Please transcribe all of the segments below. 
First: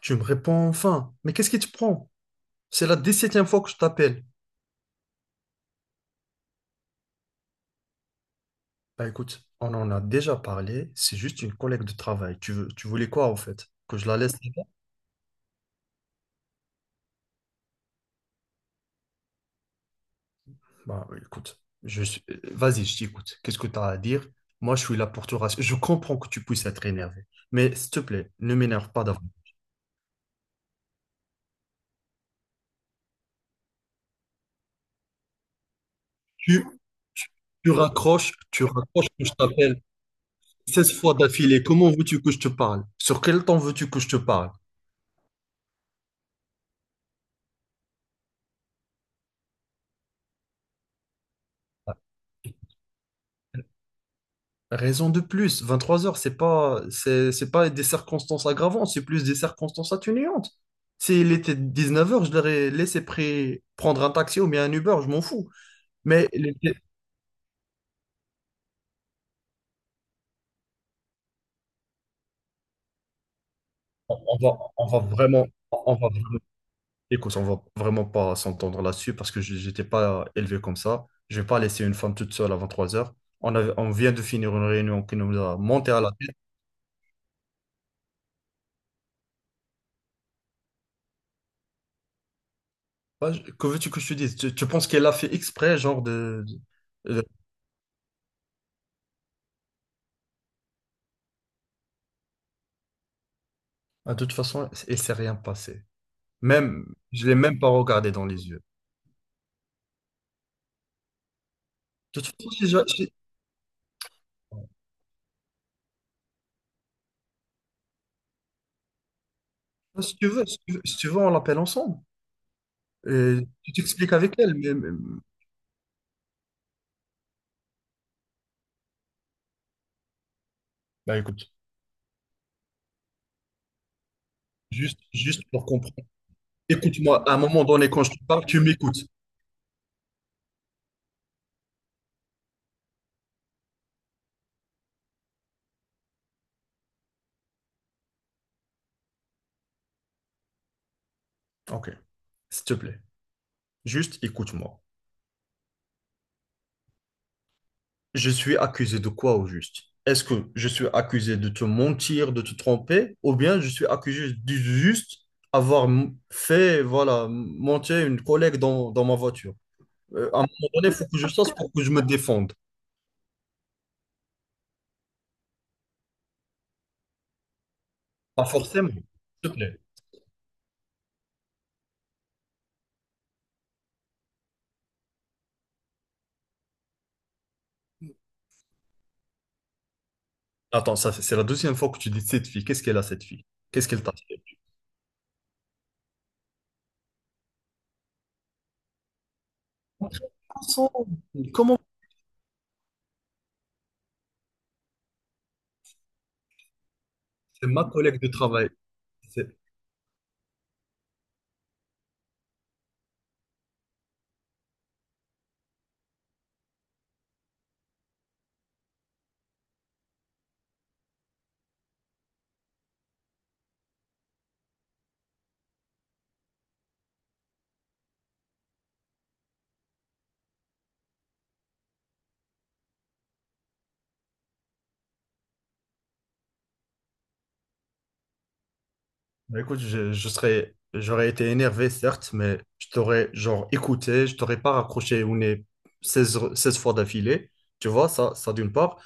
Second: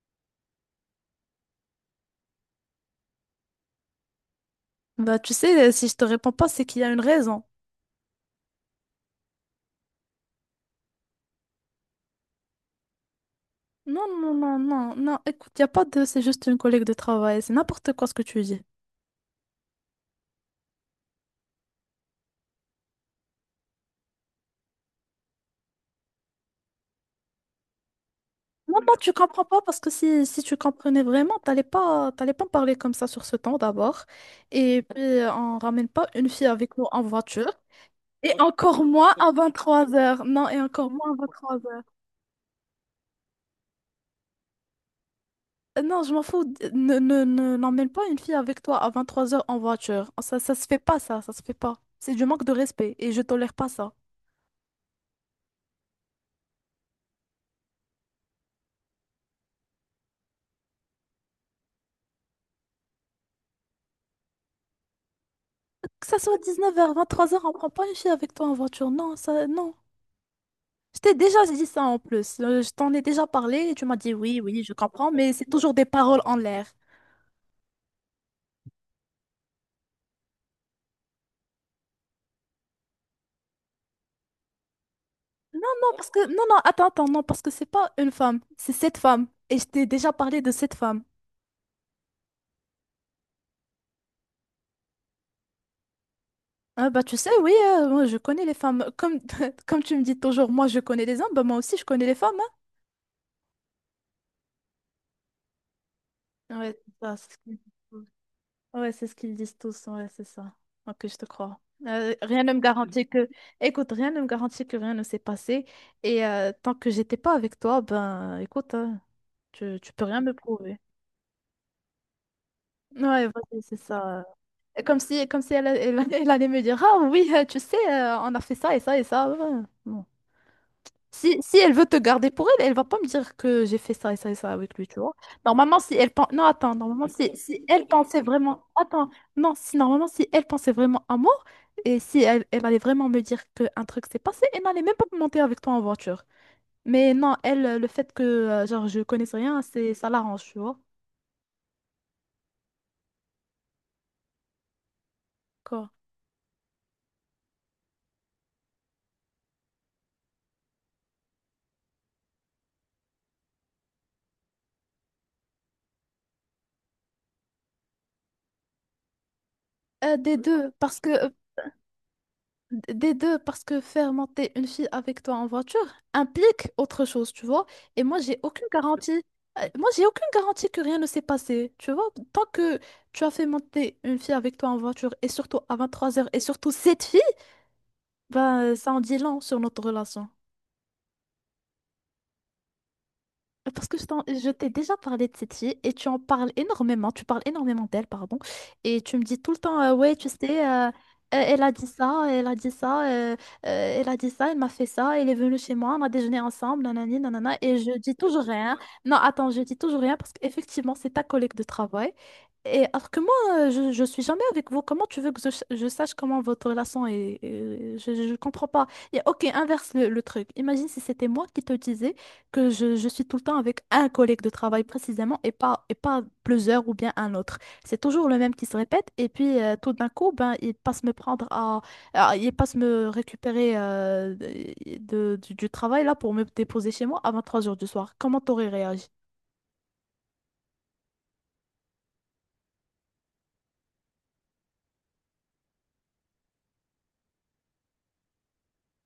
Tu me réponds enfin. Mais qu'est-ce qui te prend? C'est la 17e fois que je t'appelle. Bah, tu sais, si je te réponds pas, c'est qu'il y a une raison. Bah écoute, on en a déjà parlé. C'est juste une collègue de travail. Tu voulais quoi en fait? Que Non, je la non, laisse non, là-bas? non, non. Écoute, il a pas de... c'est juste une collègue de travail. C'est n'importe quoi ce que tu dis. Bah oui, écoute, vas-y, je t'écoute. Qu'est-ce que tu as à dire? Moi, je suis là pour te rassurer. Je comprends que tu puisses être énervé. Mais s'il te plaît, ne Non, m'énerve non, pas tu d'avant. comprends pas parce que si tu comprenais vraiment, t'allais pas me parler comme ça sur ce temps d'abord. Et puis, on ramène pas une fille Tu, avec nous en tu, voiture. tu raccroches, Et tu encore raccroches moins que à je vingt t'appelle trois heures. Non, et encore 16 moins fois à 23 d'affilée. heures. Comment veux-tu que je te parle? Sur quel temps veux-tu que je te parle? Non, je m'en fous. N'emmène pas une fille avec toi à 23h en voiture. Ça se fait pas, ça. Ça se fait pas. C'est du manque de respect et je tolère pas ça. Raison de plus, 23 heures, c'est pas des circonstances aggravantes, c'est plus des circonstances atténuantes. S'il était 19 heures, je l'aurais laissé prendre un taxi ou bien un Uber, je m'en fous. Que ça Mais soit il était- 19h 23h on prend pas une fille avec toi en voiture. Non, ça, non. Je t'ai déjà dit ça en plus. Je t'en ai déjà parlé et tu m'as dit oui, oui, je on va comprends, mais c'est vraiment, toujours des on va, paroles en l'air. écoute, on va vraiment pas s'entendre là-dessus parce que j'étais pas élevé comme ça. Je vais pas laisser une femme toute seule à 3 heures. On vient de finir une réunion qui nous a Non, monté non, à parce la que, tête. non, non, attends, attends, non, parce que c'est pas une femme, c'est cette femme. Et je t'ai déjà parlé de cette femme. Ouais, que veux-tu que je te dise? Tu penses qu'elle a fait exprès, genre Ah bah de- tu de- sais, oui, moi, je connais les femmes. Comme, comme tu me dis toujours, moi je connais les hommes, bah moi aussi je connais les femmes. Ah, de toute façon, il s'est rien passé. Hein. Ouais, Même, c'est ça, je c'est l'ai ce que je même pas dis. regardé dans les yeux. Ouais, c'est ce qu'ils disent tous, ouais, c'est ça. Ok, je te crois. De toute Rien façon, ne me garantit que... Écoute, rien ne me garantit que rien ne s'est passé. Et tant que j'étais pas avec toi, ben, écoute, hein, tu peux rien me prouver. Si tu veux, on l'appelle ensemble. Ouais, Et vas-y, tu c'est t'expliques ça. avec elle, mais, Et mais- comme si elle, elle allait me dire, ah oui, tu sais, on a fait ça et ça et ça. Ouais, ouais. Bon. Bah Si, écoute. si elle veut te garder pour elle, elle va pas me dire que j'ai fait ça et ça et ça avec lui, juste, tu vois. juste pour Normalement, si comprendre. elle pense... Non, attends, normalement, Écoute-moi, si, à un si moment elle donné, quand je pensait te parle, tu vraiment... m'écoutes. Attends, non, si normalement, si elle pensait vraiment à moi, et si elle, elle allait vraiment me dire qu'un truc s'est passé, elle n'allait même pas monter avec toi en voiture. Mais non, elle, le fait que, genre, je connaisse rien, c'est, ça l'arrange, tu vois. Ok, s'il te plaît, juste écoute-moi. Quoi? Je suis accusé de quoi au juste? Est-ce que je suis accusé de te mentir, de te tromper, ou bien je suis accusé du juste avoir fait, voilà, monter une collègue dans ma voiture? Euh, des À un moment deux, donné, il parce faut que, que je euh, sache pour que je me défende. Des deux, parce que faire monter une fille avec toi en voiture implique autre chose, tu vois. Et moi, j'ai Pas aucune forcément. S'il garantie. te plaît. Moi, j'ai aucune garantie que rien ne s'est passé, tu vois. Tant que tu as fait monter une fille avec toi en voiture, et surtout à 23h, et surtout cette fille, ben, ça en dit long sur notre relation. Attends, ça, c'est la deuxième fois que tu dis cette fille. Qu'est-ce qu'elle a, cette fille? Parce Qu'est-ce que qu'elle t'a fait? je t'ai déjà parlé de cette fille et tu en parles énormément, tu parles énormément d'elle, pardon, et tu me dis tout le temps, ouais, tu sais, elle a Comment, dit ça, elle a dit ça, elle a dit ça, elle m'a fait ça, elle est venue chez moi, on a déjeuné ensemble, nanani, nanana, c'est et ma je dis collègue de toujours travail? rien. Non, attends, C'est- je dis toujours rien parce qu'effectivement, c'est ta collègue de travail. Et alors que moi, je suis jamais avec vous, comment tu veux que je sache comment votre relation est, je comprends pas. Et ok, inverse le truc. Imagine si c'était moi qui te disais que je suis tout le temps avec un collègue de travail précisément et pas plusieurs ou bien un autre. C'est toujours le même qui se répète et puis tout d'un coup, ben, il passe me prendre il passe me récupérer du travail là pour me déposer chez moi à 23h du soir. Comment t'aurais réagi? Bah, écoute, j'aurais été énervé, certes, mais je t'aurais genre écouté, je t'aurais pas raccroché au nez 16 fois d'affilée. Tu vois, ça d'une part.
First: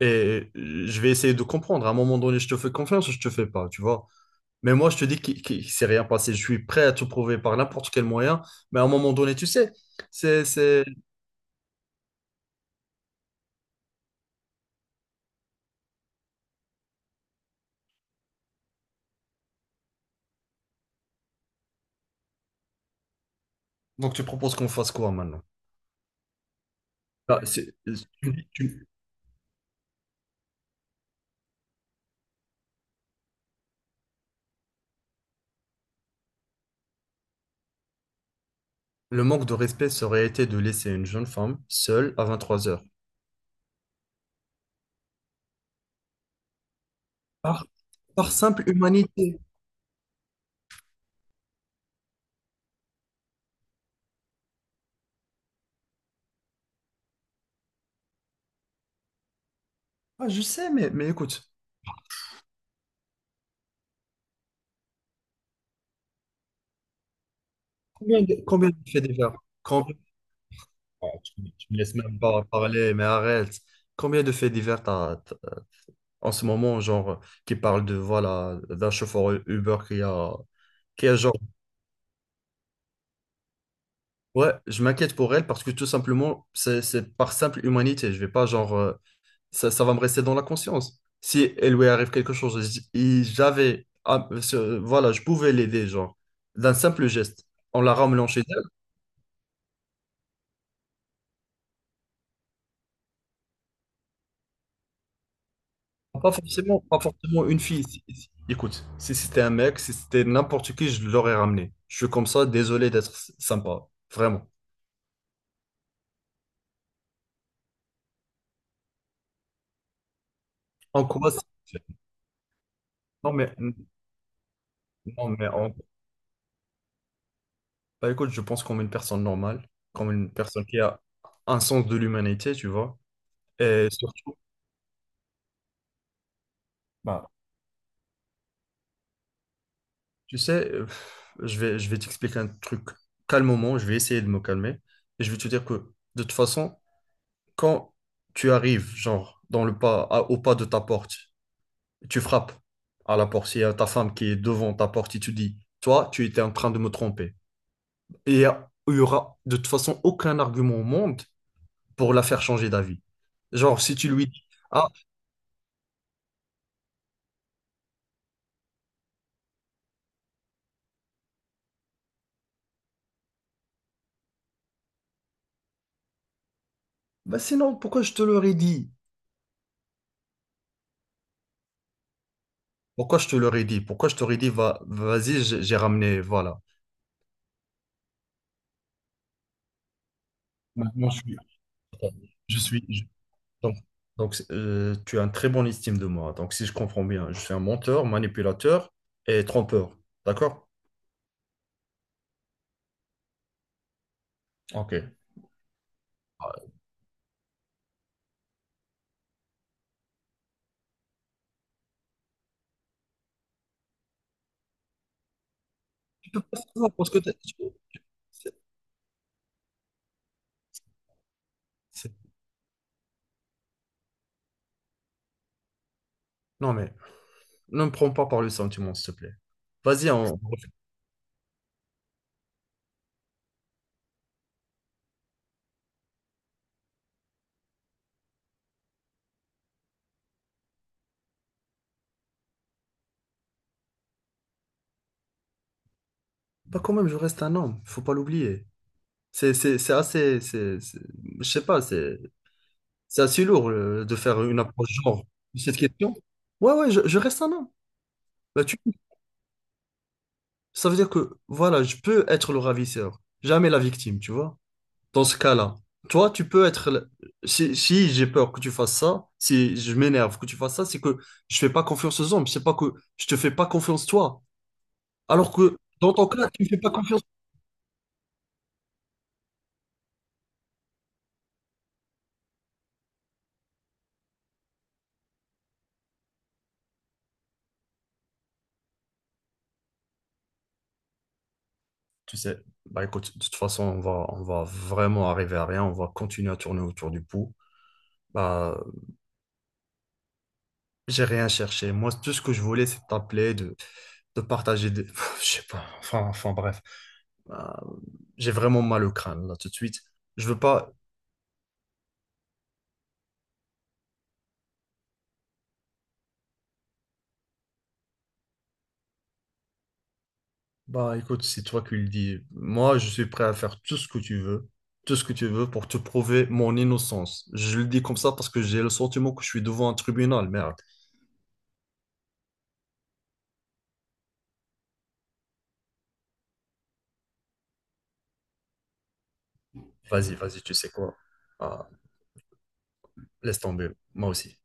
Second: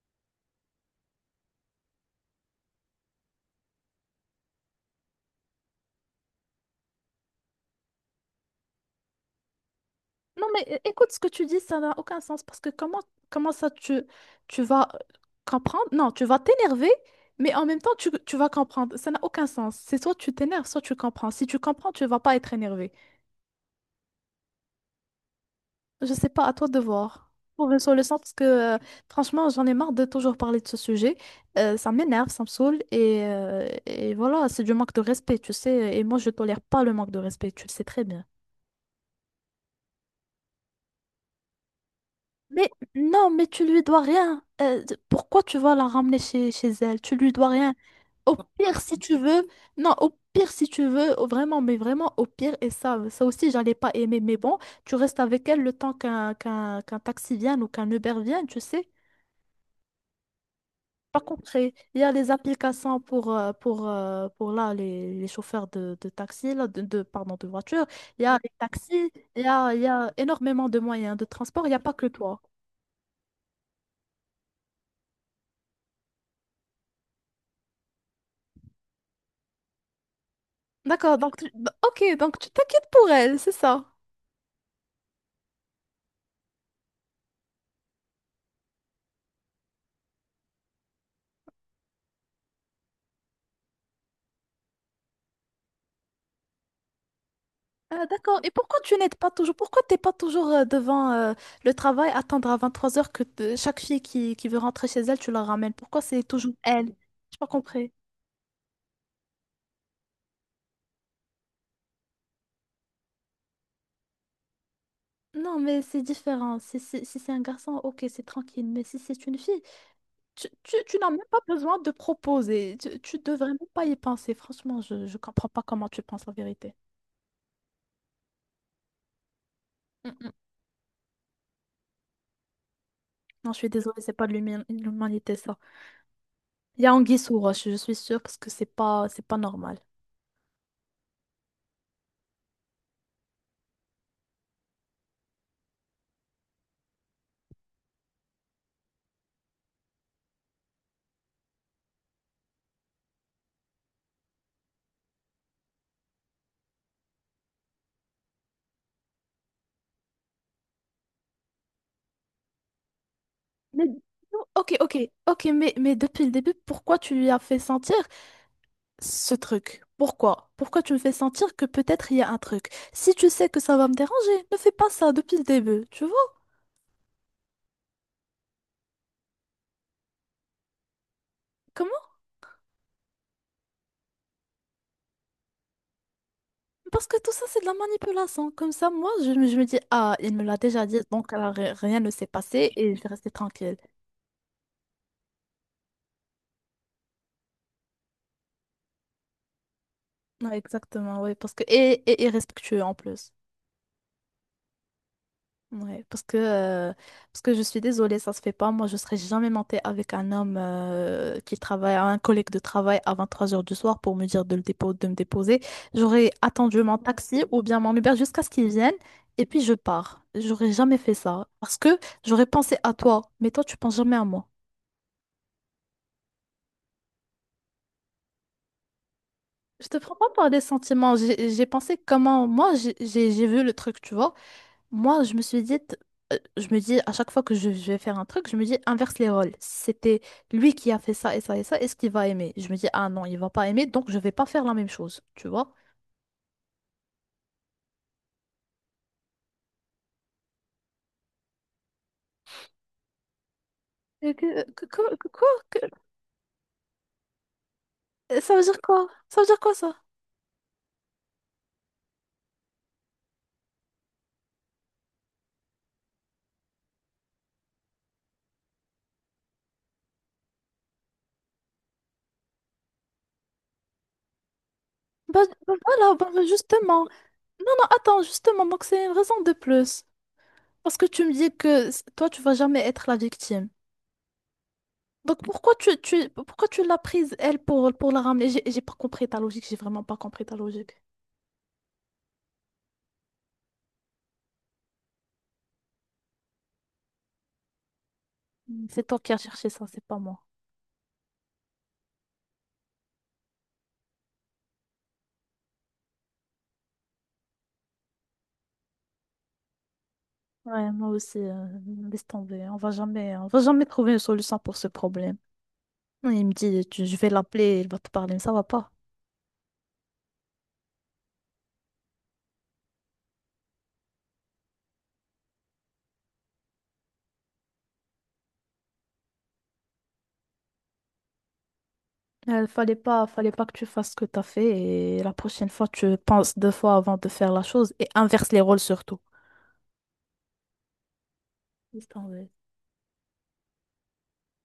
Et je vais essayer de comprendre. À un moment donné, je te fais confiance ou je te fais pas, tu vois. Mais moi, je te dis qu'il s'est rien passé. Je suis prêt à te prouver par n'importe quel moyen. Mais à un moment donné, tu sais, c'est, Non mais c'est... écoute ce que tu dis, ça n'a aucun sens parce que comment ça tu vas comprendre? Non, tu vas t'énerver. Mais en même temps, tu vas comprendre. Ça n'a aucun sens. C'est soit tu t'énerves, soit tu comprends. Si tu comprends, tu vas pas être énervé. Donc, tu proposes qu'on fasse quoi maintenant? Je sais pas, à toi de voir. Bah, Pour c'est- une solution, parce tu- que tu- franchement, j'en ai marre de toujours parler de ce sujet. Ça m'énerve, ça me saoule, et voilà, c'est du manque de respect, tu sais. Et moi, je tolère pas le manque de respect, tu le sais très bien. Le manque de respect serait été de laisser une jeune femme seule à 23 Mais heures. non, mais tu lui dois rien. Pourquoi tu vas la ramener chez elle? Tu lui dois Par, rien. par Au simple pire, si tu humanité. veux, non, au pire, si tu veux, vraiment, mais vraiment, au pire, et ça aussi, j'allais pas aimer, mais bon, tu restes avec elle le temps qu'un taxi vienne ou qu'un Uber vienne, tu sais. Ah, je sais, mais Pas écoute, concret. Il y a les applications pour là, les chauffeurs de taxi, là, de, pardon, de voiture. Il combien y de, a les combien de faits taxis, divers? il y a, il y Combien a énormément de moyens de transport, il n'y a pas que on toi. va parler, mais arrête. Combien de faits divers t'as en ce moment, genre, qui parlent de, voilà, d'un chauffeur Uber qui a, qui a, D'accord, genre, donc, bah, ok, donc tu t'inquiètes pour elle, c'est ça. Ouais, je m'inquiète pour elle parce que tout simplement, c'est par simple humanité. Je vais pas genre, ça va me rester dans la conscience. Si elle lui arrive quelque chose, et j'avais, ah, voilà, je pouvais l'aider, genre, d'un simple geste, en la Ah, ramenant d'accord. chez Et elle. pourquoi tu n'aides pas toujours? Pourquoi t'es pas toujours devant le travail, attendre à 23h que chaque fille qui veut rentrer chez elle, tu la ramènes? Pourquoi c'est Pas toujours forcément, elle? pas J'ai pas forcément une fille. compris. Écoute, si c'était un mec, si c'était n'importe qui, je l'aurais ramené. Je suis comme ça, désolé d'être sympa, vraiment. Non, mais c'est différent. Si c'est un garçon, ok, c'est tranquille. Mais si c'est une fille, tu En n'as même quoi? pas besoin c'est- de proposer. Tu Non devrais mais, même pas y penser. Franchement, je non comprends mais pas comment tu penses la vérité. Bah écoute, je pense comme une personne normale, Mm, comme une mm. personne qui a un sens de l'humanité, tu vois. Non, je suis Et désolée, c'est pas de surtout. l'humi- l'humanité, ça. Il y a anguille Bah, sous roche, je suis sûre, parce que c'est pas normal. tu sais, je vais t'expliquer un truc calmement, je vais essayer de me calmer. Et je vais te dire que, de toute façon, quand tu arrives, genre, dans le pas, à- au pas de ta porte, tu frappes à la porte, il y a ta femme qui est devant ta porte et tu dis, toi, tu étais en train de me tromper. Et il y aura, de toute façon, aucun argument au monde pour la faire changer d'avis. Genre, Mais- si tu lui dis, Ok, ah. ok, ok, mais depuis le début, pourquoi tu lui as fait sentir ce truc. Pourquoi? Pourquoi tu me fais sentir que peut-être il y a un truc? Si tu sais que ça va me déranger, ne fais pas ça depuis le début. Tu vois? Bah sinon, pourquoi je te l'aurais dit? Comment? Pourquoi je te l'aurais dit? Pourquoi je t'aurais dit, vas-y, j'ai ramené, voilà. Parce que tout ça, c'est de la manipulation. Comme ça, moi, je me dis, ah, il me l'a déjà dit, Maintenant, je donc suis, alors, rien ne s'est je passé suis, et je je- vais rester donc, tranquille. donc, tu as une très bonne estime de moi. Donc, si je comprends bien, je suis un menteur, manipulateur et trompeur. Non, D'accord? exactement, oui. Parce que, et irrespectueux en plus. Ok. Ouais, parce que je suis désolée, ça se fait pas. Moi, je serais jamais montée avec un homme qui travaille, un collègue de travail à 3h du soir pour me dire de me déposer. J'aurais Tu peux pas attendu savoir mon parce que taxi ou bien mon Uber jusqu'à ce c'est- qu'il vienne et puis je pars. J'aurais jamais fait ça parce que c'est- j'aurais pensé à toi, mais toi, tu penses jamais à moi. non, mais ne me prends pas par le sentiment, s'il te plaît. Je te Vas-y, prends pas on... par des sentiments. J'ai pensé comment moi j'ai vu le truc, tu vois. Moi, je me suis dit, je me dis à chaque fois que je vais faire un truc, je me dis inverse les rôles. C'était lui qui a fait ça et ça et ça, est-ce qu'il va aimer? Je me dis, ah non, il va pas aimer, donc je vais pas faire la même chose, tu vois? Bah, quand même, je reste un homme, faut pas l'oublier. C'est assez. Je sais pas. C'est assez lourd de Et faire une que- que- approche que- genre que- quoi? de cette question. Ouais, ouais, je reste un homme. Ça veut Bah. dire quoi? Ça veut dire quoi ça? Ça veut dire que, voilà, je peux être le ravisseur, jamais la victime, tu vois. Dans ce cas-là, toi, tu peux être. Si, si j'ai peur que tu fasses ça, si je m'énerve que tu fasses ça, c'est que je fais pas confiance aux hommes, c'est pas que je te fais pas confiance toi. Bah, Alors bah que, dans voilà, ton bah, cas, tu me fais pas justement. confiance. Non, non, attends, justement, donc c'est une raison de plus. Parce que tu me dis que toi, tu vas jamais être la victime. Donc pourquoi pourquoi tu l'as prise, elle, pour la ramener? J'ai pas compris ta logique, j'ai vraiment pas compris ta logique. Tu sais, bah écoute, de toute façon, on va vraiment arriver à rien, on va continuer à tourner autour du pot. Bah, C'est toi qui as cherché ça, c'est pas moi. j'ai rien cherché. Moi, tout ce que je voulais, c'est t'appeler, de partager. Je sais pas, enfin bref. Bah, j'ai vraiment mal au crâne, là, tout de suite. Je veux Ouais, pas. moi aussi, laisse tomber. On va jamais trouver une solution pour ce problème. Il me dit, je vais l'appeler, il va te parler, mais ça va pas. Bah, écoute, c'est toi qui le dis. Moi, je suis prêt à faire tout ce que tu veux, tout ce que tu veux pour te prouver mon innocence. Je le dis comme ça parce que j'ai le sentiment que je suis devant un tribunal, merde. Il fallait pas que tu fasses ce que t'as fait et la prochaine fois, tu penses deux fois avant de faire la chose et inverse les rôles surtout. Vas-y, vas-y, tu sais quoi? Ah, Laisse tomber. laisse tomber, moi aussi.